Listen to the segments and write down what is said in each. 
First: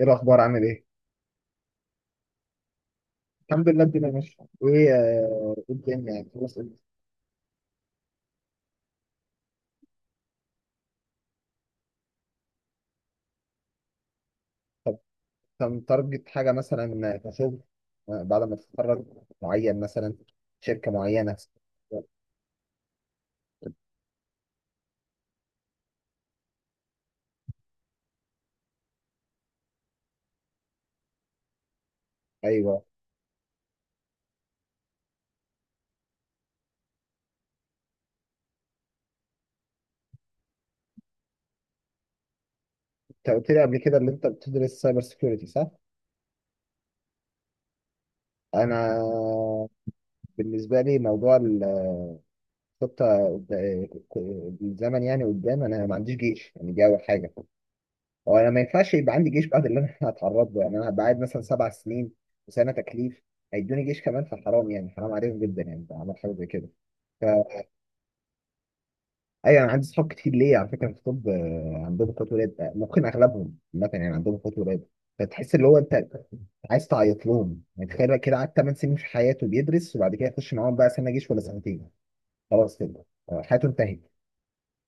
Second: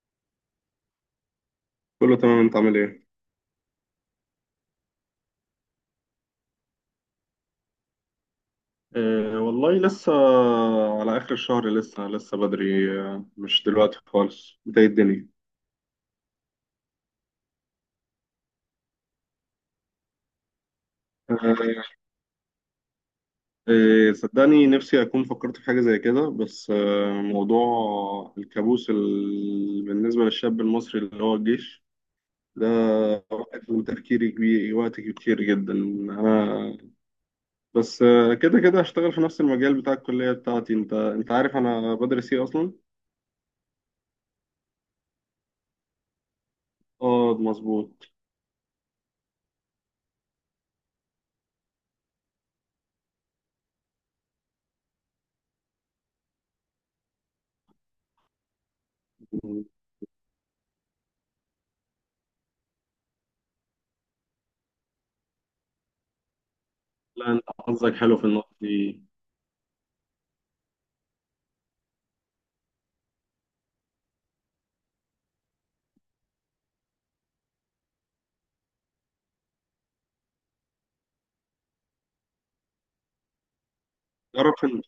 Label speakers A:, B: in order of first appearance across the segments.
A: ايه الاخبار؟ عامل ايه؟
B: كله تمام انت عامل ايه؟
A: الحمد لله، الدنيا ماشيه. ايه إيه الدنيا يعني؟ خلاص، إنت
B: أه والله لسه على آخر الشهر لسه لسه بدري، مش دلوقتي خالص بداية الدنيا.
A: متارجت حاجه مثلا كشغل؟ بعد ما تتخرج؟ معين مثلا؟ شركه معينه؟
B: أه، صدقني نفسي أكون فكرت في حاجة زي كده. بس موضوع الكابوس بالنسبة للشاب المصري اللي هو الجيش ده
A: ايوه،
B: واخد من تفكيري كبير وقت كتير جدا. أنا بس كده كده هشتغل في نفس المجال بتاع الكلية بتاعتي. أنت عارف أنا بدرس إيه أصلا؟
A: انت قلت لي قبل كده اللي انت بتدرس سايبر سيكيورتي، صح؟
B: اه مظبوط.
A: انا بالنسبه لي موضوع الخطه، قد- الزمن يعني قدام، انا ما عنديش جيش يعني، دي اول حاجه. هو انا ما ينفعش يبقى عندي جيش بعد اللي انا هتعرض له يعني، انا هبقى قاعد مثلا سبع سنين وسنه تكليف، هيدوني جيش كمان، فحرام يعني، حرام عليهم جدا يعني لو عملت حاجه زي كده.
B: لا انت
A: فا
B: حظك حلو في النقطة دي.
A: ايوه، انا عندي صحاب كتير ليه على فكره في طب، عندهم اخوات ولاد، ممكن اغلبهم مثلا يعني عندهم اخوات ولاد. فتحس اللي هو انت عايز تعيط لهم. يعني تخيل بقى كده، قعد 8 سنين في حياته بيدرس، وبعد كده يخش معاهم بقى سنه جيش ولا سنتين، خلاص كده. حياته انتهت.
B: تعرف ان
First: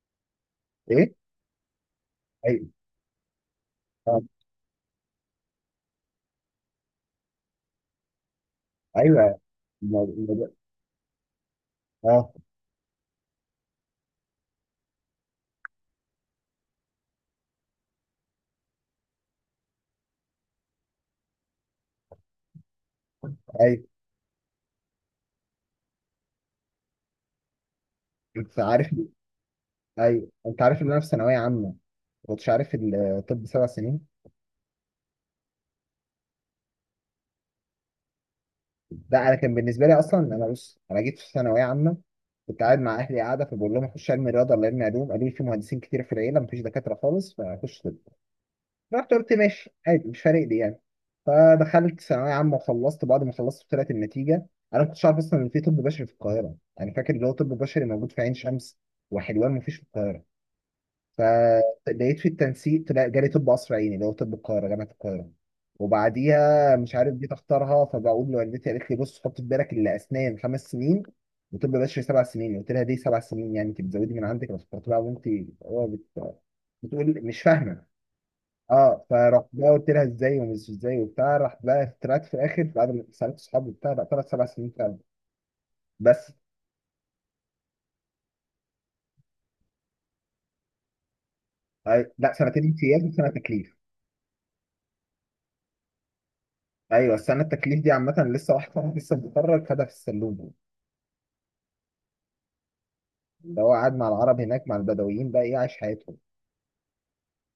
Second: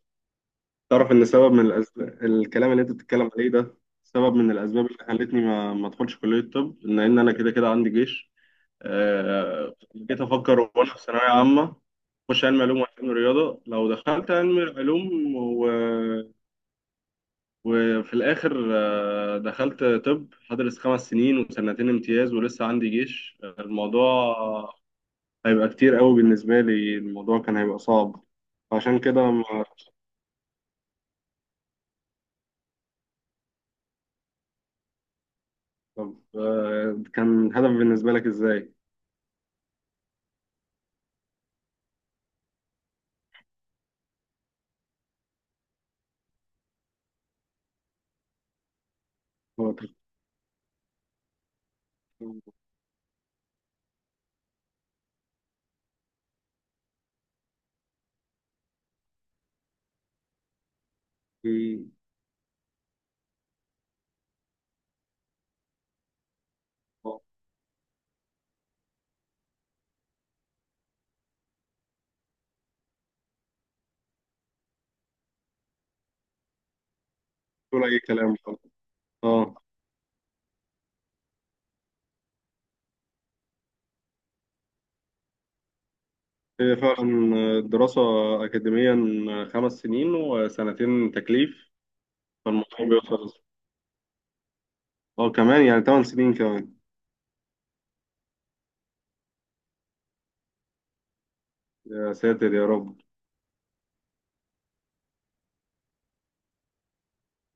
B: تعرف
A: ايه؟
B: ان سبب من الأسباب
A: ايوه.
B: الكلام اللي انت بتتكلم عليه ده
A: آه.
B: سبب من الاسباب اللي خلتني ما ادخلش كلية الطب، ان انا كده كده عندي جيش.
A: ايوه.
B: جيت
A: الموضوع-
B: افكر وانا في ثانوية عامة
A: اه.
B: اخش علم علوم وعلم رياضة. لو دخلت علم علوم وفي الاخر دخلت طب هدرس خمس سنين وسنتين امتياز ولسه عندي جيش.
A: ايوه،
B: الموضوع هيبقى كتير قوي بالنسبة لي. الموضوع كان هيبقى صعب
A: انت عارف.
B: عشان كده.
A: ايوه، انت عارف ان انا في ثانويه عامه ما كنتش عارف الطب سبع سنين.
B: طب كان الهدف بالنسبة لك إزاي؟
A: لا، انا كان بالنسبه لي اصلا، انا بص، انا جيت في ثانويه عامه، كنت قاعد مع اهلي قاعده، فبقول لهم اخش علم رياضه ولا علم علوم، قالوا لي في مهندسين كتير في العيله، مفيش دكاتره خالص، فاخش طب. رحت قلت ماشي
B: هو تفكير
A: عادي، مش فارق لي يعني. فدخلت ثانويه عامه وخلصت، بعد ما خلصت طلعت النتيجه. انا ما كنتش عارف اصلا ان في طب بشري في القاهره، يعني فاكر اللي هو طب بشري موجود في عين شمس وحلوان، مفيش في القاهره.
B: في-
A: فلقيت في التنسيق طلع جالي طب قصر عيني، اللي هو طب القاهرة، جامعة القاهرة. وبعديها مش عارف
B: هو
A: جيت اختارها، فبقول لوالدتي، قالت لي بص، حط في بالك اللي اسنان خمس سنين وطب بشري سبع سنين. قلت لها دي سبع سنين يعني؟ انت بتزودي من عندك بس بقى، وانت هو بت... بتقول مش فاهمه.
B: طول أي كلام خلاص.
A: اه، فرحت
B: أه،
A: بقى قلت لها ازاي ومش ازاي وبتاع، راح بقى طلعت في الاخر بعد ما سالت صحابي وبتاع، لا طلعت سبع سنين فعلا. بس
B: هي فعلا الدراسة أكاديميا خمس سنين وسنتين تكليف،
A: لا، سنتين
B: فالموضوع
A: امتياز وسنه
B: بيوصل.
A: تكليف.
B: أه كمان يعني تمن سنين كمان.
A: ايوه، السنه التكليف دي عامه، لسه واحد صاحبي لسه متخرج خدها في السلوم،
B: يا ساتر يا رب.
A: اللي هو قاعد مع العرب هناك، مع البدويين بقى، ايه، عايش حياتهم.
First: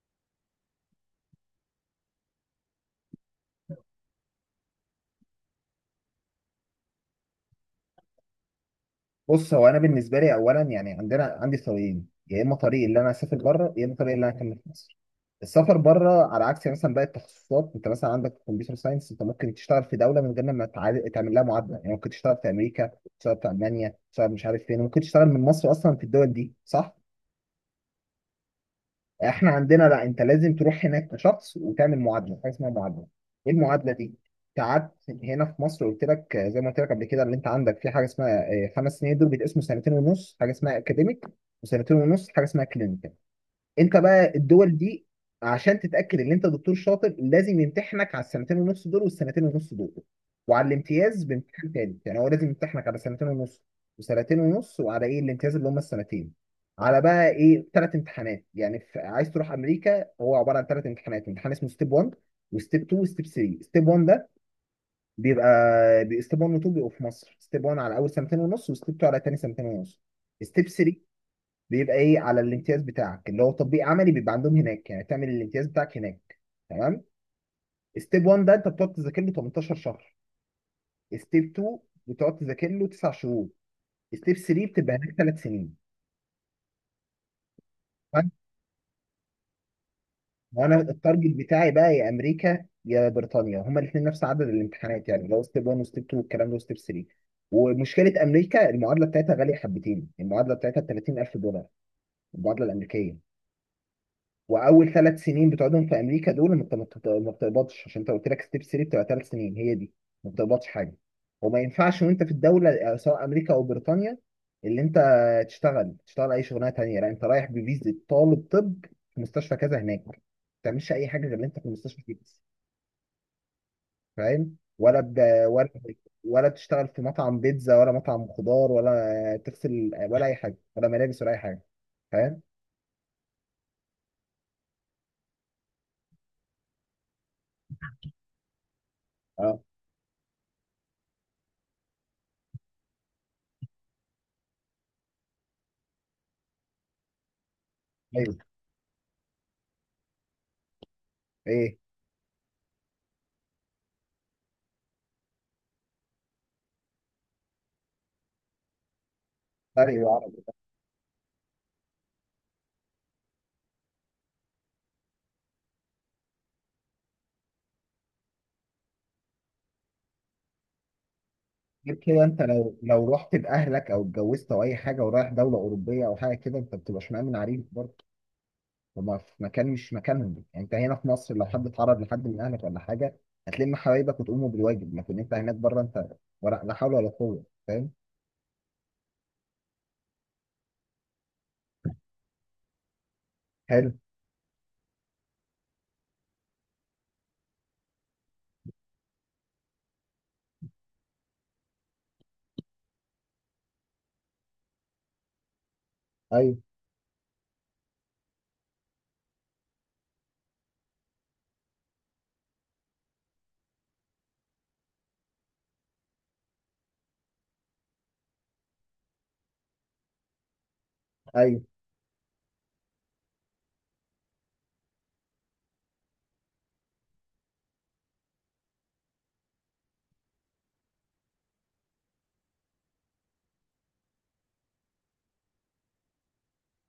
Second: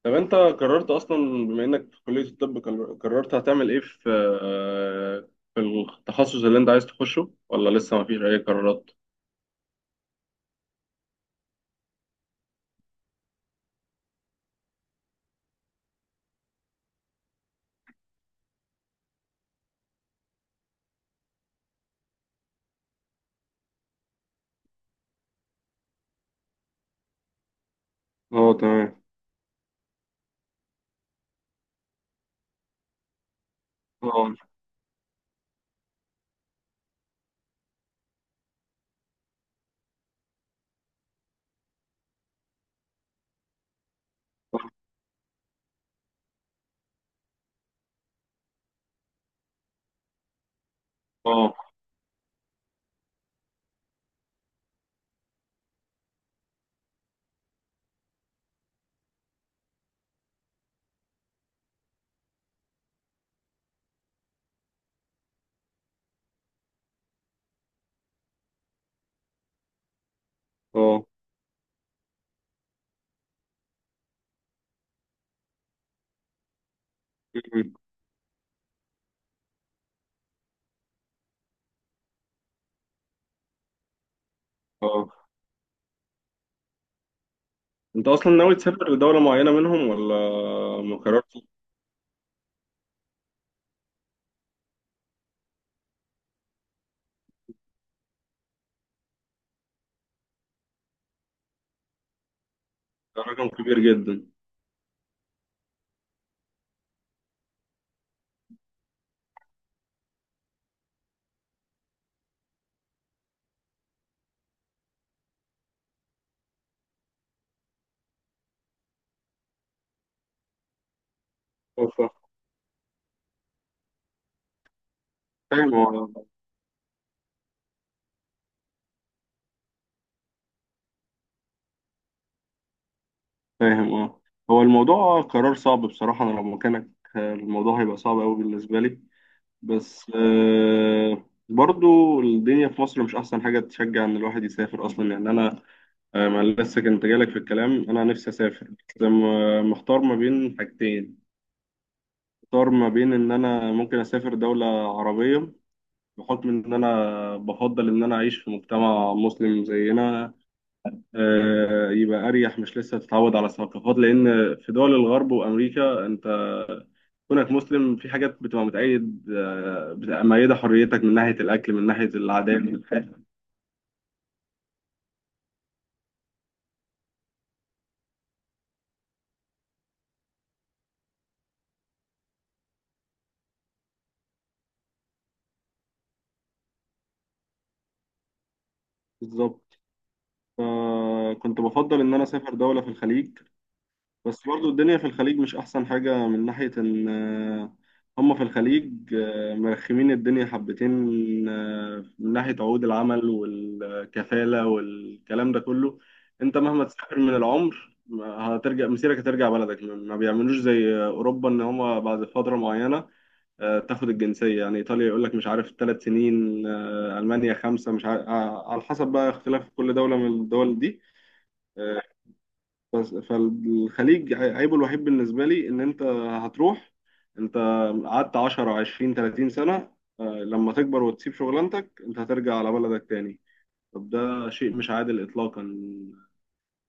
B: طب أنت قررت أصلا، بما إنك في كلية الطب، قررت هتعمل إيه في آه، في التخصص اللي أنت عايز تخشه ولا لسه مفيش أي قرارات؟
A: بص، هو انا بالنسبه لي اولا يعني عندي طريقين، يا اما طريق اللي انا اسافر بره، يا اما طريق اللي انا اكمل في مصر. السفر بره، على عكس مثلا باقي التخصصات، انت مثلا عندك كمبيوتر ساينس انت ممكن تشتغل في دوله من غير ما تعمل لها معادله، يعني ممكن تشتغل في امريكا، تشتغل في المانيا، تشتغل مش عارف فين، ممكن تشتغل من مصر اصلا في الدول دي، صح؟
B: أه تمام.
A: احنا عندنا لا، انت لازم تروح هناك كشخص وتعمل معادله، حاجه اسمها معادله. ايه المعادله دي؟
B: أه،
A: انت قعدت هنا في مصر، قلت لك زي ما قلت لك قبل كده، اللي انت عندك في حاجه اسمها خمس سنين، دول بيتقسموا سنتين ونص حاجه اسمها اكاديميك، وسنتين ونص حاجه اسمها كلينيكال. انت بقى الدول دي عشان تتاكد ان انت دكتور شاطر، لازم يمتحنك على السنتين ونص دول والسنتين ونص دول، وعلى الامتياز
B: أه،
A: بامتحان تاني. يعني هو لازم يمتحنك على سنتين ونص وسنتين ونص، وعلى ايه، الامتياز اللي هم السنتين. على بقى ايه، ثلاث امتحانات يعني. عايز تروح امريكا، هو عباره عن ثلاث امتحانات، امتحان اسمه ستيب 1 وستيب 2 وستيب 3. ستيب 1 ده بيبقى، ستيب 1 و 2 بيبقوا في مصر، ستيب 1 على اول سنتين ونص، وستيب 2 على تاني سنتين ونص. ستيب 3
B: أه.
A: بيبقى ايه، على الامتياز بتاعك، اللي هو تطبيق عملي، بيبقى عندهم هناك، يعني تعمل الامتياز بتاعك هناك، تمام؟ ستيب 1 ده انت بتقعد تذاكر له 18 شهر، ستيب 2 بتقعد تذاكر له 9 شهور، ستيب 3 بتبقى هناك
B: اه.
A: 3 سنين،
B: انت
A: فاهم؟
B: اصلا ناوي تسافر لدولة معينة منهم ولا
A: وانا
B: ما
A: التارجت
B: قررتش؟
A: بتاعي بقى يا امريكا يا بريطانيا، هما الاثنين نفس عدد الامتحانات، يعني اللي هو ستيب 1 وستيب 2 والكلام ده وستيب 3. ومشكله امريكا، المعادله بتاعتها غاليه حبتين، المعادله بتاعتها ب 30,000 دولار، المعادله الامريكيه.
B: ده رقم كبير جدا.
A: واول ثلاث سنين بتقعدهم في امريكا دول انت ما بتقبضش، عشان انت قلت لك ستيب 3 بتبقى ثلاث سنين، هي دي، ما بتقبضش حاجه. وما ينفعش وانت في الدوله، سواء امريكا او بريطانيا، اللي انت تشتغل اي شغلانه تانيه، لا انت رايح بفيزا طالب طب في مستشفى كذا هناك، ما بتعملش اي حاجه غير اللي انت في
B: أه،
A: المستشفى دي بس. فاهم ولا
B: فاهم اه.
A: ولا تشتغل في مطعم بيتزا ولا مطعم خضار ولا تغسل ولا اي حاجه ولا ملابس ولا اي حاجه، فاهم؟
B: فاهم اه. هو الموضوع قرار صعب بصراحة. انا لو مكانك الموضوع هيبقى صعب قوي بالنسبة لي.
A: اه.
B: بس برضو الدنيا في مصر مش احسن حاجة تشجع ان الواحد يسافر اصلا. يعني انا ما لسه كنت جالك في الكلام. انا نفسي
A: ايوه.
B: اسافر بس محتار ما بين حاجتين.
A: ايه
B: محتار ما بين ان انا ممكن اسافر دولة عربية بحكم إن أنا بفضل إن أنا أعيش في مجتمع مسلم
A: فرق؟
B: زينا. يبقى أريح، مش لسه تتعود على ثقافات، لأن في دول الغرب وأمريكا أنت كونك مسلم في حاجات بتبقى متأيد آه، بتبقى مأيدة حريتك، من ناحية الأكل، من
A: غير
B: ناحية
A: كده انت
B: العادات.
A: لو رحت باهلك او اتجوزت او اي حاجه ورايح دوله اوروبيه او حاجه كده، انت بتبقاش مأمن عليك برضه. هما في مكان مش مكانهم يعني. انت هنا في مصر لو حد اتعرض لحد من اهلك ولا حاجه، هتلم حبايبك وتقوموا بالواجب، لكن انت هناك بره، انت ولا لا حول ولا قوه، فاهم؟
B: بالظبط. فكنت بفضل إن أنا أسافر دولة في الخليج.
A: حلو.
B: بس برضو الدنيا في الخليج مش أحسن حاجة من ناحية إن هم في الخليج مرخمين الدنيا حبتين، من ناحية عقود العمل والكفالة والكلام ده كله.
A: ايوه،
B: أنت مهما تسافر من العمر ما هترجع، مسيرك هترجع بلدك. ما بيعملوش زي أوروبا، إن هم بعد فترة معينة تاخد الجنسية. يعني إيطاليا يقول لك مش عارف ثلاث سنين، ألمانيا خمسة مش عارف، على حسب بقى اختلاف كل دولة من الدول دي.
A: ايوه،
B: آه، بس فالخليج عيبه الوحيد بالنسبة لي إن أنت هتروح. أنت قعدت 10 20 30 سنة، لما تكبر وتسيب شغلانتك أنت هترجع على بلدك تاني. طب ده شيء مش عادل إطلاقا.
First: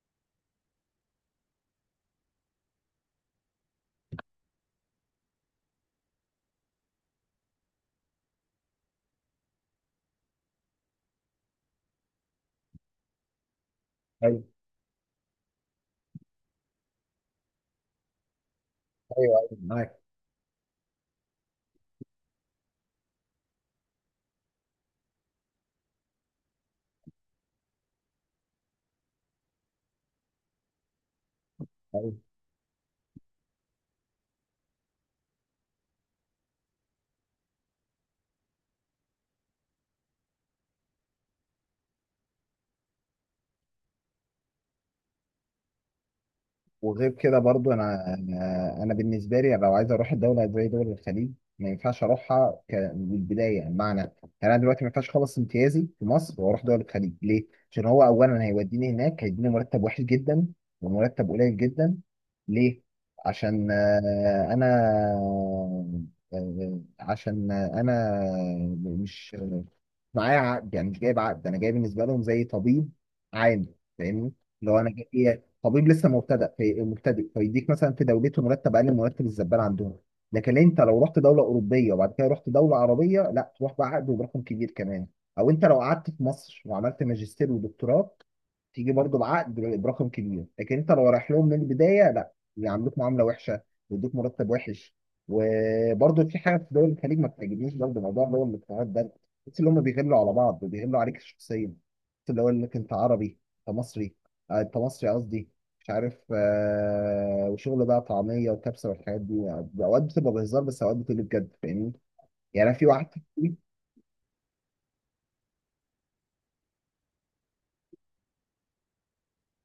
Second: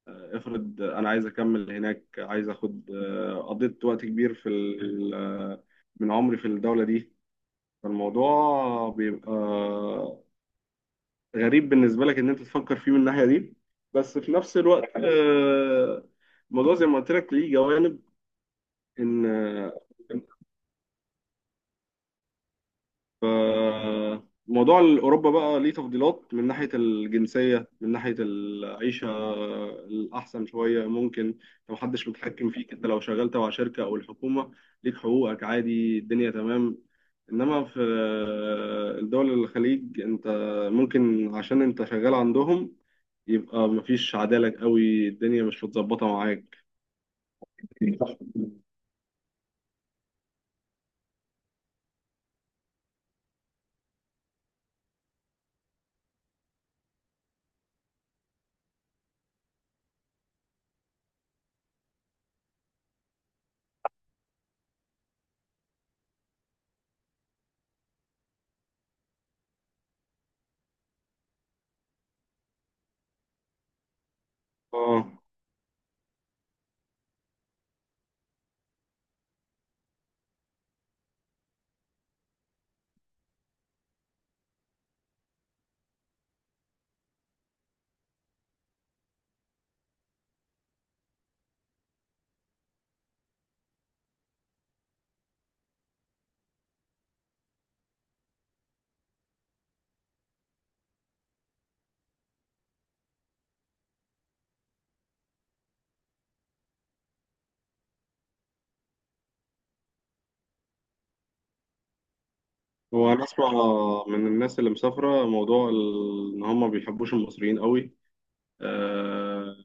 B: افرض أنا عايز أكمل هناك، عايز أخد آه، قضيت وقت كبير في ال- آه، من عمري في الدولة دي. فالموضوع بيبقى غريب بالنسبة لك إن أنت تفكر فيه من الناحية دي. بس في
A: ايوه،
B: نفس الوقت الموضوع زي ما قلت لك ليه جوانب. ان
A: ايوه، ايوه معاك.
B: موضوع اوروبا بقى ليه تفضيلات من ناحيه الجنسيه، من ناحيه العيشه الاحسن شويه ممكن، لو محدش
A: ايوه،
B: متحكم فيك، انت لو شغال تبع شركه او الحكومه ليك حقوقك، عادي الدنيا تمام. انما في الدول الخليج انت ممكن عشان انت شغال عندهم يبقى مفيش عدالة قوي، الدنيا مش متظبطة معاك.
A: وغير كده برضو انا انا أنا بالنسبه لي لو عايز اروح الدوله زي دول الخليج، ما ينفعش اروحها من البدايه، بمعنى يعني انا دلوقتي ما ينفعش اخلص امتيازي في مصر واروح دول الخليج. ليه؟ عشان هو اولا هيوديني هناك هيديني مرتب وحش جدا ومرتب قليل جدا. ليه؟ عشان انا عشان انا مش معايا عقد، يعني مش جايب عقد، انا جاي بالنسبه لهم زي طبيب عام، فاهمني؟ لو انا
B: اه.
A: جاي طبيب لسه مبتدأ في مبتدئ فيديك مثلا في دولته مرتب اقل من مرتب الزبال عندهم. لكن انت لو رحت دوله اوروبيه وبعد كده رحت دوله عربيه، لا، تروح بعقد وبرقم كبير كمان. او انت لو قعدت في مصر وعملت ماجستير ودكتوراه، تيجي برضو بعقد برقم كبير. لكن انت لو رايح لهم من البدايه، لا، يعاملوك معامله وحشه ويدوك مرتب وحش. وبرضو في حاجه في دول الخليج ما بتعجبنيش، برضو موضوع اللي هو الاقتراض ده، بس اللي هم بيغلوا على بعض وبيغلوا عليك شخصيا، بس اللي هو انك انت عربي، انت مصري. انت مصري قصدي. مش عارف، وشغل بقى طعميه وكبسه والحاجات دي، يعني اوقات بتبقى بهزار، بس اوقات بتبقى بجد، فاهمني؟ يعني انا في واحد،
B: هو انا اسمع من الناس اللي مسافره موضوع ان هم ما بيحبوش المصريين قوي. آه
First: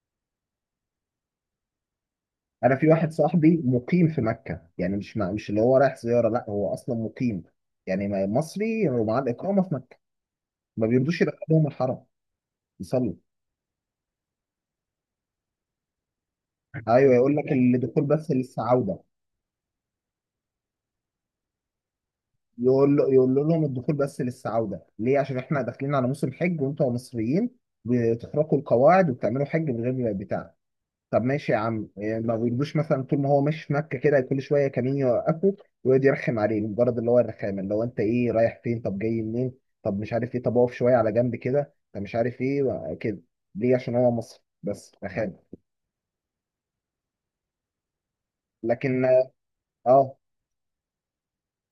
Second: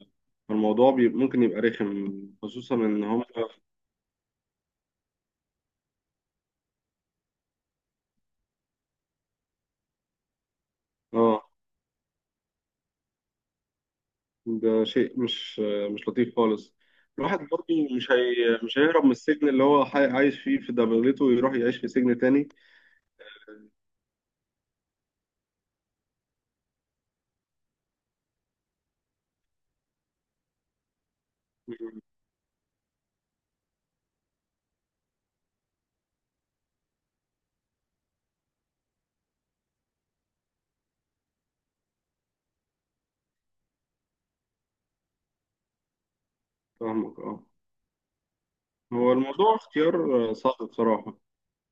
B: الموضوع ممكن يبقى رخم، خصوصا
A: انا في
B: ان
A: واحد
B: هم.
A: صاحبي مقيم في مكه، يعني مش اللي هو رايح زياره، لا هو اصلا مقيم، يعني مصري ومعاه الاقامه في مكه، ما بيرضوش
B: اه،
A: يدخلهم الحرم يصلوا.
B: ده شيء مش لطيف خالص.
A: ايوه، يقول
B: الواحد
A: لك
B: برضه
A: الدخول بس
B: مش
A: للسعوده،
B: هيهرب من السجن اللي هو عايش فيه في دبلته ويروح يعيش في سجن تاني.
A: يقول لهم الدخول بس للسعوده، ليه؟ عشان احنا داخلين على موسم حج وانتوا مصريين بتخرقوا القواعد وبتعملوا حج من غير بتاع. طب ماشي يا عم، يعني ما بيجيبوش مثلا، طول ما هو ماشي في مكه كده كل شويه كمين يوقفه ويقعد يرخم عليه، مجرد اللي هو الرخامه، اللي هو انت ايه، رايح فين، طب جاي منين، طب مش عارف ايه، طب اقف شويه على جنب كده، طب مش عارف ايه كده. ليه؟ عشان هو مصري، بس رخامه.
B: فاهمك اه.
A: لكن
B: هو الموضوع
A: اه،
B: اختيار صعب بصراحه.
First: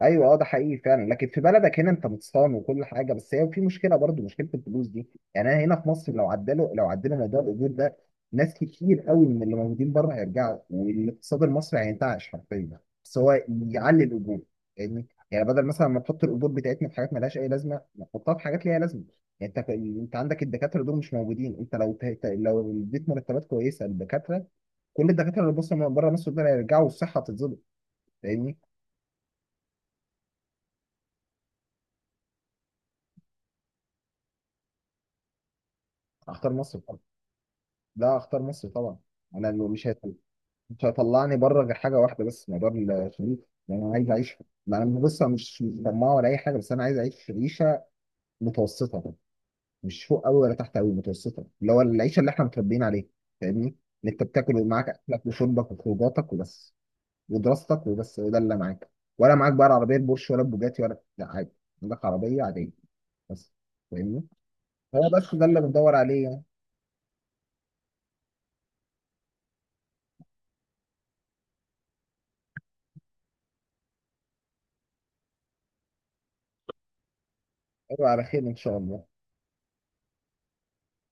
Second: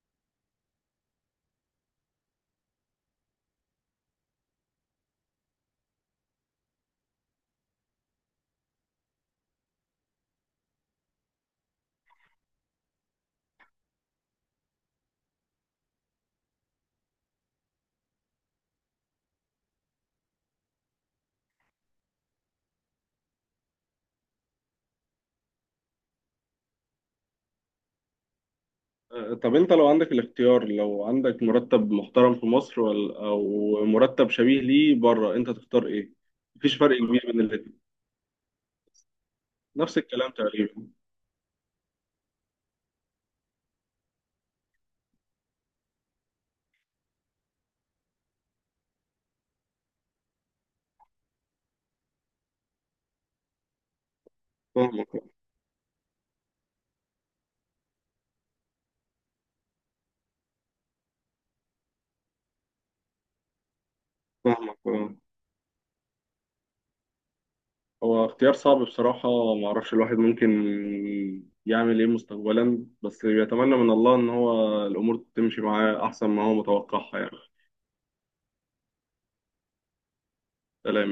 A: ايوه اه، ده حقيقي فعلا. لكن في بلدك هنا انت متصان وكل حاجه، بس هي في مشكله، برضو مشكله الفلوس دي. يعني انا هنا في مصر لو عدلوا موضوع الاجور ده، ناس كتير قوي من اللي موجودين بره هيرجعوا، والاقتصاد المصري هينتعش حرفيا، بس هو يعلي الاجور. يعني بدل مثلا ما نحط الاجور بتاعتنا في حاجات مالهاش اي لازمه، نحطها في حاجات ليها لازمه. يعني انت عندك الدكاتره دول مش موجودين، انت لو لو اديت مرتبات كويسه للدكاتره، كل الدكاتره اللي بصوا من بره مصر دول هيرجعوا والصحه هتتظبط، فاهمني؟
B: طب انت لو عندك الاختيار، لو عندك مرتب محترم في مصر او مرتب شبيه ليه بره انت تختار ايه؟
A: اختار
B: مفيش
A: مصر.
B: فرق كبير بين الاتنين.
A: لا، اختار مصر طبعا. انا اللي مش
B: نفس
A: هيطل...
B: الكلام
A: مش
B: تقريبا.
A: هيطلعني بره غير حاجه واحده بس، موضوع الشريف. يعني انا عايز اعيش، ما انا بص، أنا مش طماع ولا اي حاجه، بس انا عايز اعيش عيشه متوسطه، مش فوق قوي ولا تحت قوي، متوسطه، اللي هو العيشه اللي احنا متربيين عليها، فاهمني؟ اللي انت بتاكل ومعاك
B: فاهمك.
A: اكلك وشربك وخروجاتك وبس، ودراستك وبس، ده اللي معاك. ولا معاك بقى العربيه البورش ولا البوجاتي ولا؟ لا، عادي، عندك عربيه عاديه بس، فاهمني؟
B: فاهمك
A: هو
B: آه.
A: بس ده اللي بندور عليه يعني.
B: هو اختيار صعب بصراحة. معرفش الواحد ممكن يعمل ايه مستقبلا، بس يتمنى من الله ان هو الامور تمشي معاه احسن ما هو متوقعها يعني.
A: أيوة، على خير ان شاء الله.
B: سلام.